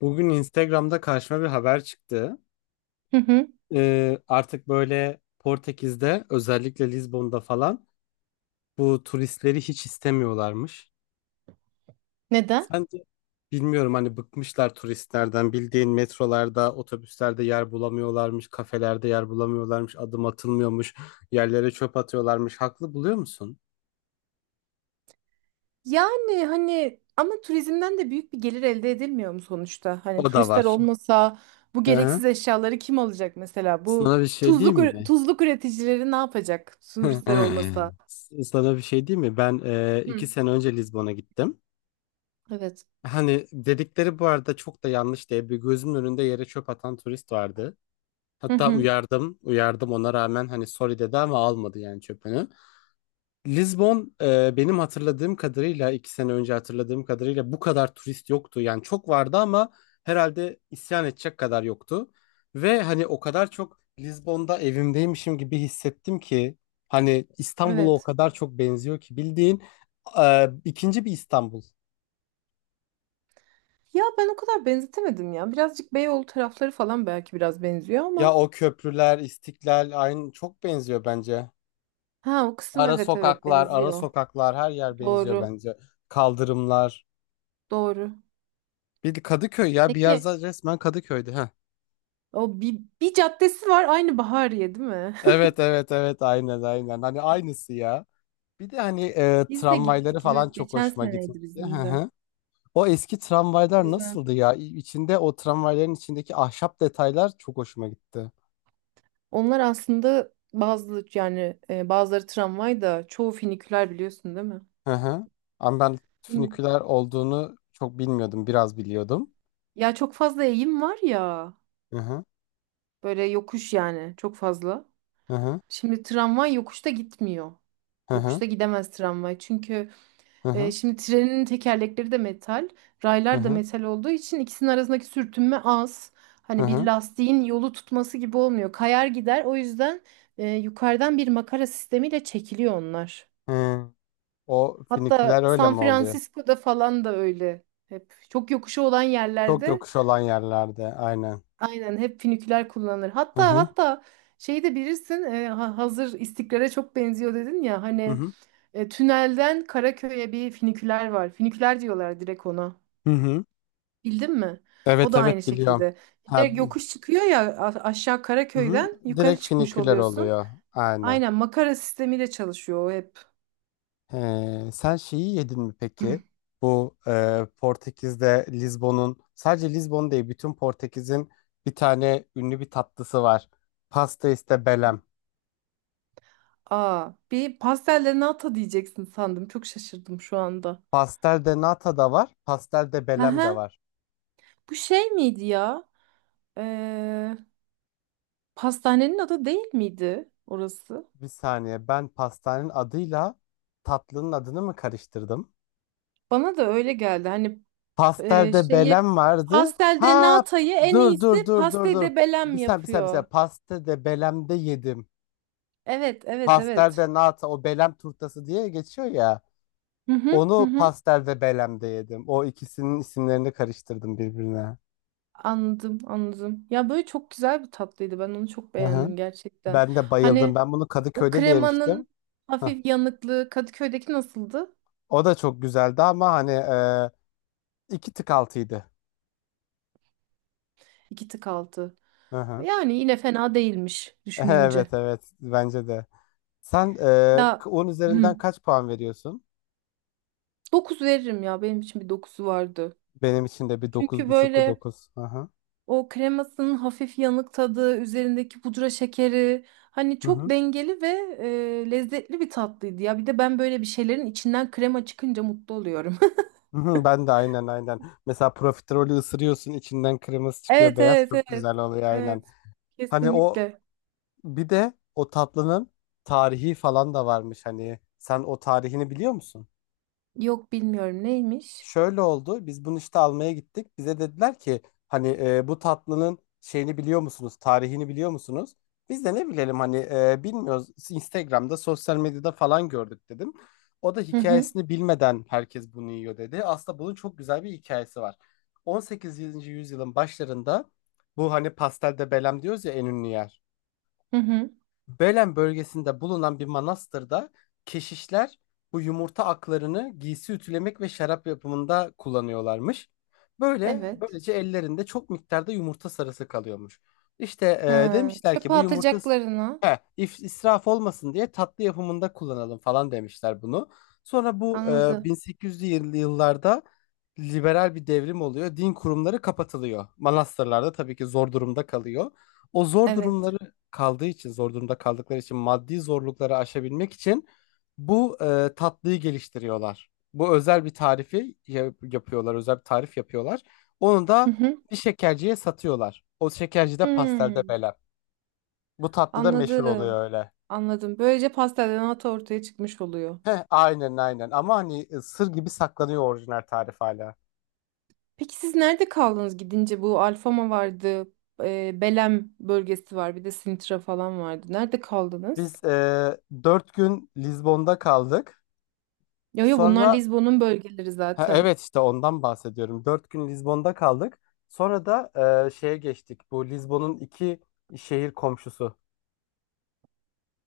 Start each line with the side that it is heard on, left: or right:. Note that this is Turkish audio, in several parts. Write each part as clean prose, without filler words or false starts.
left: Bugün Instagram'da karşıma bir haber çıktı.
right: Hı hı.
left: Artık böyle Portekiz'de özellikle Lizbon'da falan bu turistleri hiç istemiyorlarmış.
right: Neden?
left: Sence bilmiyorum, hani bıkmışlar turistlerden, bildiğin metrolarda, otobüslerde yer bulamıyorlarmış, kafelerde yer bulamıyorlarmış, adım atılmıyormuş, yerlere çöp atıyorlarmış. Haklı buluyor musun?
right: Yani hani ama turizmden de büyük bir gelir elde edilmiyor mu sonuçta? Hani
left: O da
right: turistler
left: var.
right: olmasa bu
left: Hı hı.
right: gereksiz eşyaları kim alacak mesela? Bu
left: Sana bir şey diyeyim mi?
right: tuzluk üreticileri ne yapacak turistler olmasa?
left: Sana bir şey diyeyim mi? Ben iki
right: Hı.
left: sene önce Lizbon'a gittim.
right: Evet.
left: Hani dedikleri bu arada çok da yanlış diye, bir gözümün önünde yere çöp atan turist vardı.
right: Hı
left: Hatta
right: hı.
left: uyardım, uyardım, ona rağmen hani sorry dedi ama almadı yani çöpünü. Lizbon benim hatırladığım kadarıyla, iki sene önce hatırladığım kadarıyla bu kadar turist yoktu. Yani çok vardı ama herhalde isyan edecek kadar yoktu. Ve hani o kadar çok Lizbon'da evimdeymişim gibi hissettim ki, hani İstanbul'a o
right: Evet.
left: kadar çok benziyor ki, bildiğin ikinci bir İstanbul.
right: Ya ben o kadar benzetemedim ya. Birazcık Beyoğlu tarafları falan belki biraz benziyor
left: Ya
right: ama.
left: o köprüler, İstiklal aynı, çok benziyor bence.
right: Ha o kısım,
left: Ara
right: evet evet,
left: sokaklar, ara
right: benziyor.
left: sokaklar her yer benziyor
right: Doğru.
left: bence. Kaldırımlar.
right: Doğru.
left: Bir de Kadıköy, ya bir yer
right: Peki
left: resmen Kadıköy'dü ha.
right: o bir caddesi var aynı Bahariye değil mi?
left: Evet evet evet, aynen aynen. Hani aynısı ya. Bir de hani
right: Biz de
left: tramvayları
right: gittik. Evet,
left: falan çok
right: geçen
left: hoşuma
right: seneydi
left: gitmişti. Hı
right: bizim de.
left: hı. O eski tramvaylar
right: Güzel.
left: nasıldı ya? İçinde, o tramvayların içindeki ahşap detaylar çok hoşuma gitti.
right: Onlar aslında bazı yani bazıları tramvay da çoğu finiküler biliyorsun değil mi?
left: Hı hı. Ama ben
right: Yeni-
left: füniküler olduğunu çok bilmiyordum. Biraz biliyordum.
right: Ya çok fazla eğim var ya.
left: Hı hı.
right: Böyle yokuş yani çok fazla.
left: Hı hı.
right: Şimdi tramvay yokuşta gitmiyor.
left: Hı hı.
right: Yokuşta gidemez tramvay. Çünkü
left: Hı
right: Ee,
left: hı.
right: şimdi trenin tekerlekleri de metal,
left: Hı
right: raylar da
left: hı.
right: metal olduğu için ikisinin arasındaki sürtünme az.
left: Hı
right: Hani bir
left: hı.
right: lastiğin yolu tutması gibi olmuyor. Kayar gider. O yüzden yukarıdan bir makara sistemiyle çekiliyor onlar.
left: Hı. O finiküler
right: Hatta
left: öyle
right: San
left: mi oluyor?
right: Francisco'da falan da öyle. Hep çok yokuşu olan
left: Çok
right: yerlerde
left: yokuş olan yerlerde aynen.
right: aynen hep finiküler kullanılır.
left: Hı
right: Hatta
left: hı.
right: hatta şeyi de bilirsin, hazır istiklale çok benziyor dedin ya
left: Hı
right: hani,
left: hı.
right: tünelden Karaköy'e bir finiküler var. Finiküler diyorlar direkt ona.
left: Hı hı.
right: Bildin mi? O
left: Evet
right: da aynı
left: evet biliyorum.
right: şekilde. Bir de
left: Ha,
right: yokuş çıkıyor ya, aşağı
left: hı hı.
right: Karaköy'den yukarı
left: Direkt
right: çıkmış
left: finiküler
right: oluyorsun.
left: oluyor. Aynen.
right: Aynen makara sistemiyle çalışıyor o hep.
left: Sen şeyi yedin mi peki? Bu Portekiz'de Lizbon'un, sadece Lizbon değil bütün Portekiz'in, bir tane ünlü bir tatlısı var. Pasta iste belem.
right: Aa, bir pastellerini nata diyeceksin sandım. Çok şaşırdım şu anda.
left: Pastel de nata da var. Pastel de belem
right: Aha,
left: de var.
right: bu şey miydi ya? Ee, Pastanenin adı değil miydi orası?
left: Bir saniye, ben pastanenin adıyla tatlının adını mı karıştırdım?
right: Bana da öyle geldi. Hani
left: Pasterde
right: şeyi,
left: Belen vardı.
right: pastelde
left: Ha,
right: Nata'yı en
left: dur dur
right: iyisi
left: dur dur dur.
right: pastede Belem
left: Bir saniye, bir saniye, bir saniye.
right: yapıyor.
left: Pastede Belem'de yedim.
right: Evet, evet,
left: Pasterde
right: evet.
left: nata o Belem turtası diye geçiyor ya.
right: Hı hı, hı
left: Onu
right: hı.
left: pasterde Belem'de yedim. O ikisinin isimlerini karıştırdım birbirine.
right: Anladım, anladım. Ya böyle çok güzel bir tatlıydı. Ben onu çok
left: Hı hı.
right: beğendim gerçekten.
left: Ben de bayıldım.
right: Hani
left: Ben bunu
right: o
left: Kadıköy'de de yemiştim.
right: kremanın
left: Hah.
right: hafif yanıklığı Kadıköy'deki nasıldı?
left: O da çok güzeldi ama hani iki tık altıydı.
right: İki tık altı.
left: Hı hı.
right: Yani yine fena değilmiş düşününce.
left: Evet evet, bence de. Sen
right: Ya
left: 10
right: hı,
left: üzerinden kaç puan veriyorsun?
right: dokuz veririm ya. Benim için bir dokuzu vardı.
left: Benim için de bir
right: Çünkü
left: 9,5'lu
right: böyle
left: 9. Aha.
right: o kremasının hafif yanık tadı, üzerindeki pudra şekeri hani
left: Hı
right: çok
left: hı.
right: dengeli ve lezzetli bir tatlıydı ya. Bir de ben böyle bir şeylerin içinden krema çıkınca mutlu oluyorum.
left: Hı hı, hı, ben de aynen aynen. Mesela profiterolü ısırıyorsun, içinden kırmızı çıkıyor,
right: Evet
left: beyaz,
right: evet
left: çok
right: evet.
left: güzel oluyor aynen.
right: Evet.
left: Hani o,
right: Kesinlikle.
left: bir de o tatlının tarihi falan da varmış hani. Sen o tarihini biliyor musun?
right: Yok, bilmiyorum, neymiş.
left: Şöyle oldu. Biz bunu işte almaya gittik. Bize dediler ki hani bu tatlının şeyini biliyor musunuz? Tarihini biliyor musunuz? Biz de ne bilelim hani, bilmiyoruz. Instagram'da, sosyal medyada falan gördük dedim. O da
right: Hı hı,
left: hikayesini bilmeden herkes bunu yiyor dedi. Aslında bunun çok güzel bir hikayesi var. 18. yüzyılın başlarında, bu hani pastel de Belem diyoruz ya, en ünlü yer.
right: hı hı.
left: Belen bölgesinde bulunan bir manastırda keşişler bu yumurta aklarını giysi ütülemek ve şarap yapımında kullanıyorlarmış. Böyle,
right: Evet.
left: böylece ellerinde çok miktarda yumurta sarısı kalıyormuş. İşte
right: Ha,
left: demişler ki
right: çöpe
left: bu yumurta,
right: atacaklarına.
left: israf olmasın diye tatlı yapımında kullanalım falan demişler bunu. Sonra bu
right: Anladım.
left: 1800'lü yıllarda liberal bir devrim oluyor. Din kurumları kapatılıyor. Manastırlarda tabii ki zor durumda kalıyor. O zor durumları
right: Evet.
left: kaldığı için, zor durumda kaldıkları için, maddi zorlukları aşabilmek için bu tatlıyı geliştiriyorlar. Bu özel bir tarifi yapıyorlar, özel bir tarif yapıyorlar. Onu
right: Hı
left: da
right: hı.
left: bir şekerciye satıyorlar. O şekerci de pastelde
right: Hmm.
left: bela. Bu tatlı da meşhur
right: Anladım.
left: oluyor öyle.
right: Anladım. Böylece pastelden ata ortaya çıkmış oluyor.
left: Heh, aynen aynen, ama hani sır gibi saklanıyor orijinal tarif hala.
right: Peki siz nerede kaldınız gidince? Bu Alfama vardı. Belem bölgesi var. Bir de Sintra falan vardı. Nerede kaldınız?
left: Biz 4 gün Lizbon'da kaldık.
right: Yo yo, bunlar
left: Sonra
right: Lizbon'un bölgeleri
left: Ha,
right: zaten.
left: evet işte ondan bahsediyorum. Dört gün Lizbon'da kaldık. Sonra da şeye geçtik. Bu Lizbon'un iki şehir komşusu.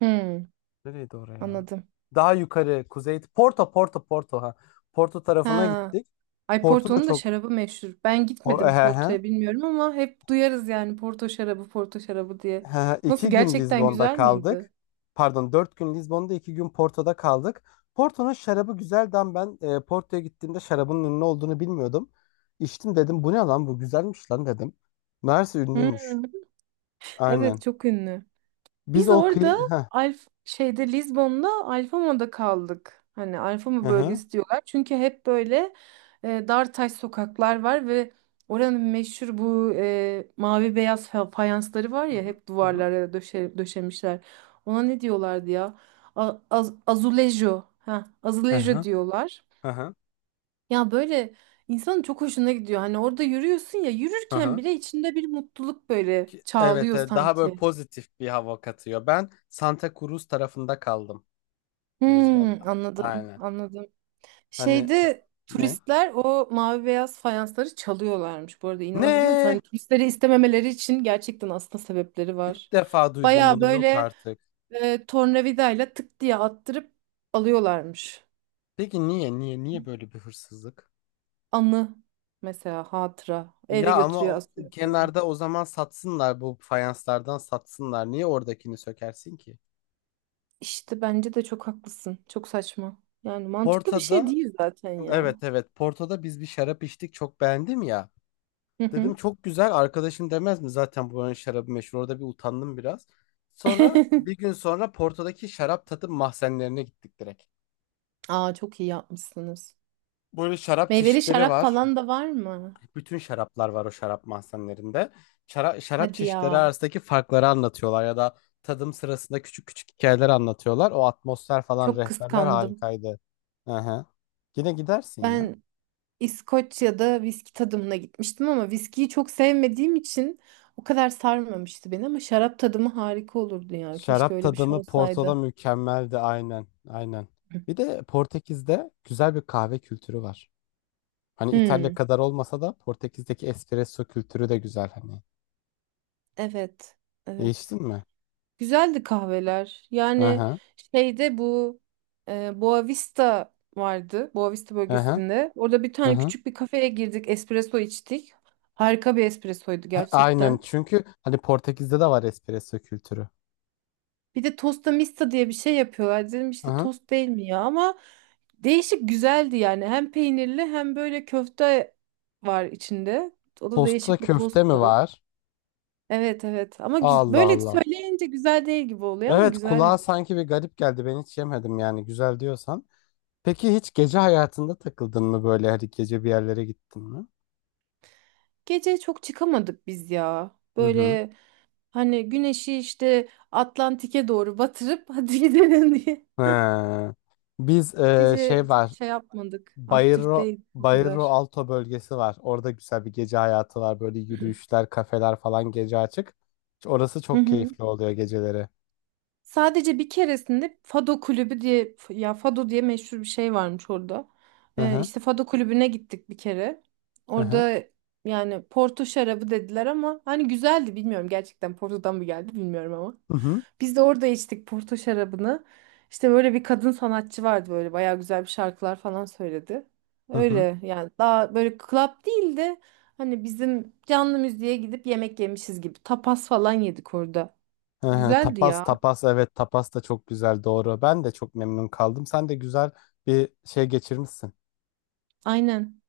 right: Hmm,
left: Nereydi oraya?
right: anladım.
left: Daha yukarı kuzey. Porto, Porto, Porto. Ha. Porto tarafına
right: Ha.
left: gittik.
right: Ay,
left: Porto da
right: Porto'nun da
left: çok...
right: şarabı meşhur. Ben
left: O,
right: gitmedim Porto'ya, bilmiyorum, ama hep duyarız yani, Porto şarabı, Porto şarabı diye.
left: he,
right: Nasıl,
left: iki gün
right: gerçekten
left: Lizbon'da
right: güzel miydi?
left: kaldık. Pardon, dört gün Lizbon'da, iki gün Porto'da kaldık. Porto'nun şarabı güzeldi ama ben Porto'ya gittiğimde şarabın ünlü olduğunu bilmiyordum. İçtim, dedim bu ne lan, bu güzelmiş lan dedim. Meğerse
right: Hmm,
left: ünlüymüş.
right: evet,
left: Aynen.
right: çok ünlü.
left: Biz
right: Biz
left: o kıyı...
right: orada
left: Heh.
right: Şeyde, Lizbon'da Alfama'da kaldık. Hani
left: Hı
right: Alfama
left: hı.
right: bölgesi diyorlar. Çünkü hep böyle dar taş sokaklar var ve oranın meşhur bu, e, mavi beyaz fa- fayansları var
left: Hı
right: ya,
left: hı,
right: hep
left: hı hı.
right: duvarlara döşemişler. Ona ne diyorlardı ya? Azulejo. Ha,
left: Hı
right: azulejo
left: hı.
right: diyorlar.
left: Hı hı.
right: Ya böyle insanın çok hoşuna gidiyor. Hani orada yürüyorsun ya,
left: Hı
right: yürürken
left: hı.
right: bile içinde bir mutluluk böyle
left: Ki- Evet,
right: çağlıyor
left: daha böyle
right: sanki.
left: pozitif bir hava katıyor. Ben Santa Cruz tarafında kaldım Lizbon'da.
right: Hmm, anladım,
left: Aynen.
right: anladım.
left: Hani
right: Şeyde
left: ne?
right: turistler o mavi beyaz fayansları çalıyorlarmış. Bu arada inanabiliyor musun?
left: Ne?
right: Hani turistleri istememeleri için gerçekten aslında sebepleri var.
left: İlk defa duydum
right: Baya
left: bunu. Yok
right: böyle
left: artık.
right: tornavidayla tık diye attırıp alıyorlarmış.
left: Peki niye? Niye? Niye böyle bir hırsızlık?
right: Anı, mesela hatıra, eve
left: Ya ama
right: götürüyor,
left: o-
right: asıyor falan.
left: kenarda o zaman satsınlar, bu fayanslardan satsınlar. Niye oradakini sökersin ki?
right: İşte bence de çok haklısın. Çok saçma. Yani mantıklı bir şey
left: Porto'da,
right: değil zaten
left: evet
right: ya.
left: evet, Porto'da biz bir şarap içtik, çok beğendim ya.
right: Hı
left: Dedim
right: hı.
left: çok güzel, arkadaşım demez mi zaten buranın şarabı meşhur, orada bir utandım biraz. Sonra bir gün sonra Porto'daki şarap tadım mahzenlerine gittik direkt.
right: Aa, çok iyi yapmışsınız.
left: Böyle şarap
right: Meyveli
left: çeşitleri
right: şarap
left: var.
right: falan da var mı?
left: Bütün şaraplar var o şarap mahzenlerinde. Şarap
right: Hadi
left: çeşitleri
right: ya.
left: arasındaki farkları anlatıyorlar ya da tadım sırasında küçük küçük hikayeler anlatıyorlar. O atmosfer falan,
right: Çok
left: rehberler
right: kıskandım.
left: harikaydı. Hı hı. Yine gidersin ya.
right: Ben İskoçya'da viski tadımına gitmiştim ama viskiyi çok sevmediğim için o kadar sarmamıştı beni, ama şarap tadımı harika olurdu ya. Keşke
left: Şarap
right: öyle bir şey
left: tadımı Porto'da
right: olsaydı.
left: mükemmeldi aynen. Aynen. Bir de Portekiz'de güzel bir kahve kültürü var. Hani İtalya
right: Hmm,
left: kadar olmasa da Portekiz'deki espresso kültürü de güzel hani.
right: evet, evet.
left: Değiştin mi?
right: Güzeldi kahveler.
left: Hı
right: Yani
left: hı.
right: şeyde bu, Boavista vardı. Boavista
left: Hı hı.
right: bölgesinde. Orada bir
left: Hı
right: tane
left: hı.
right: küçük bir kafeye girdik. Espresso içtik. Harika bir espressoydu
left: Ha, aynen,
right: gerçekten.
left: çünkü hani Portekiz'de de var espresso kültürü.
right: Bir de tosta mista diye bir şey yapıyorlar. Dedim
left: Hı
right: işte
left: hı.
right: tost değil mi ya, ama değişik, güzeldi yani. Hem peynirli hem böyle köfte var içinde. O da
left: Tosta
right: değişik bir
left: köfte mi
right: tosttu.
left: var?
right: Evet evet, ama
left: Allah
right: böyle
left: Allah.
right: söyleyince güzel değil gibi oluyor ama
left: Evet, kulağa
right: güzeldi.
left: sanki bir garip geldi. Ben hiç yemedim yani, güzel diyorsan. Peki hiç gece hayatında takıldın mı böyle? Hani gece bir yerlere gittin mi?
right: Gece çok çıkamadık biz ya.
left: Hı hı.
right: Böyle hani güneşi işte Atlantik'e doğru batırıp hadi gidelim diye.
left: He. Biz şey
right: Gece çok
left: var.
right: şey yapmadık. Aktif
left: Bayro
right: değil o
left: Bayro
right: kadar.
left: Alto bölgesi var. Orada güzel bir gece hayatı var. Böyle yürüyüşler, kafeler falan gece açık. Orası çok keyifli oluyor geceleri.
right: Sadece bir keresinde Fado kulübü diye, ya Fado diye meşhur bir şey varmış orada.
left: Hı hı.
right: İşte Fado kulübüne gittik bir kere.
left: Hı hı.
right: Orada yani Porto şarabı dediler ama hani güzeldi, bilmiyorum gerçekten Porto'dan mı geldi bilmiyorum ama.
left: Hı hı.
right: Biz de orada içtik Porto şarabını. İşte böyle bir kadın sanatçı vardı, böyle bayağı güzel bir şarkılar falan söyledi.
left: Hı hı.
right: Öyle yani, daha böyle club değil de hani bizim canlı müziğe gidip yemek yemişiz gibi, tapas falan yedik orada.
left: Hı hı.
right: Güzeldi
left: Tapas,
right: ya.
left: tapas, evet, tapas da çok güzel, doğru. Ben de çok memnun kaldım. Sen de güzel bir şey geçirmişsin.
right: Aynen.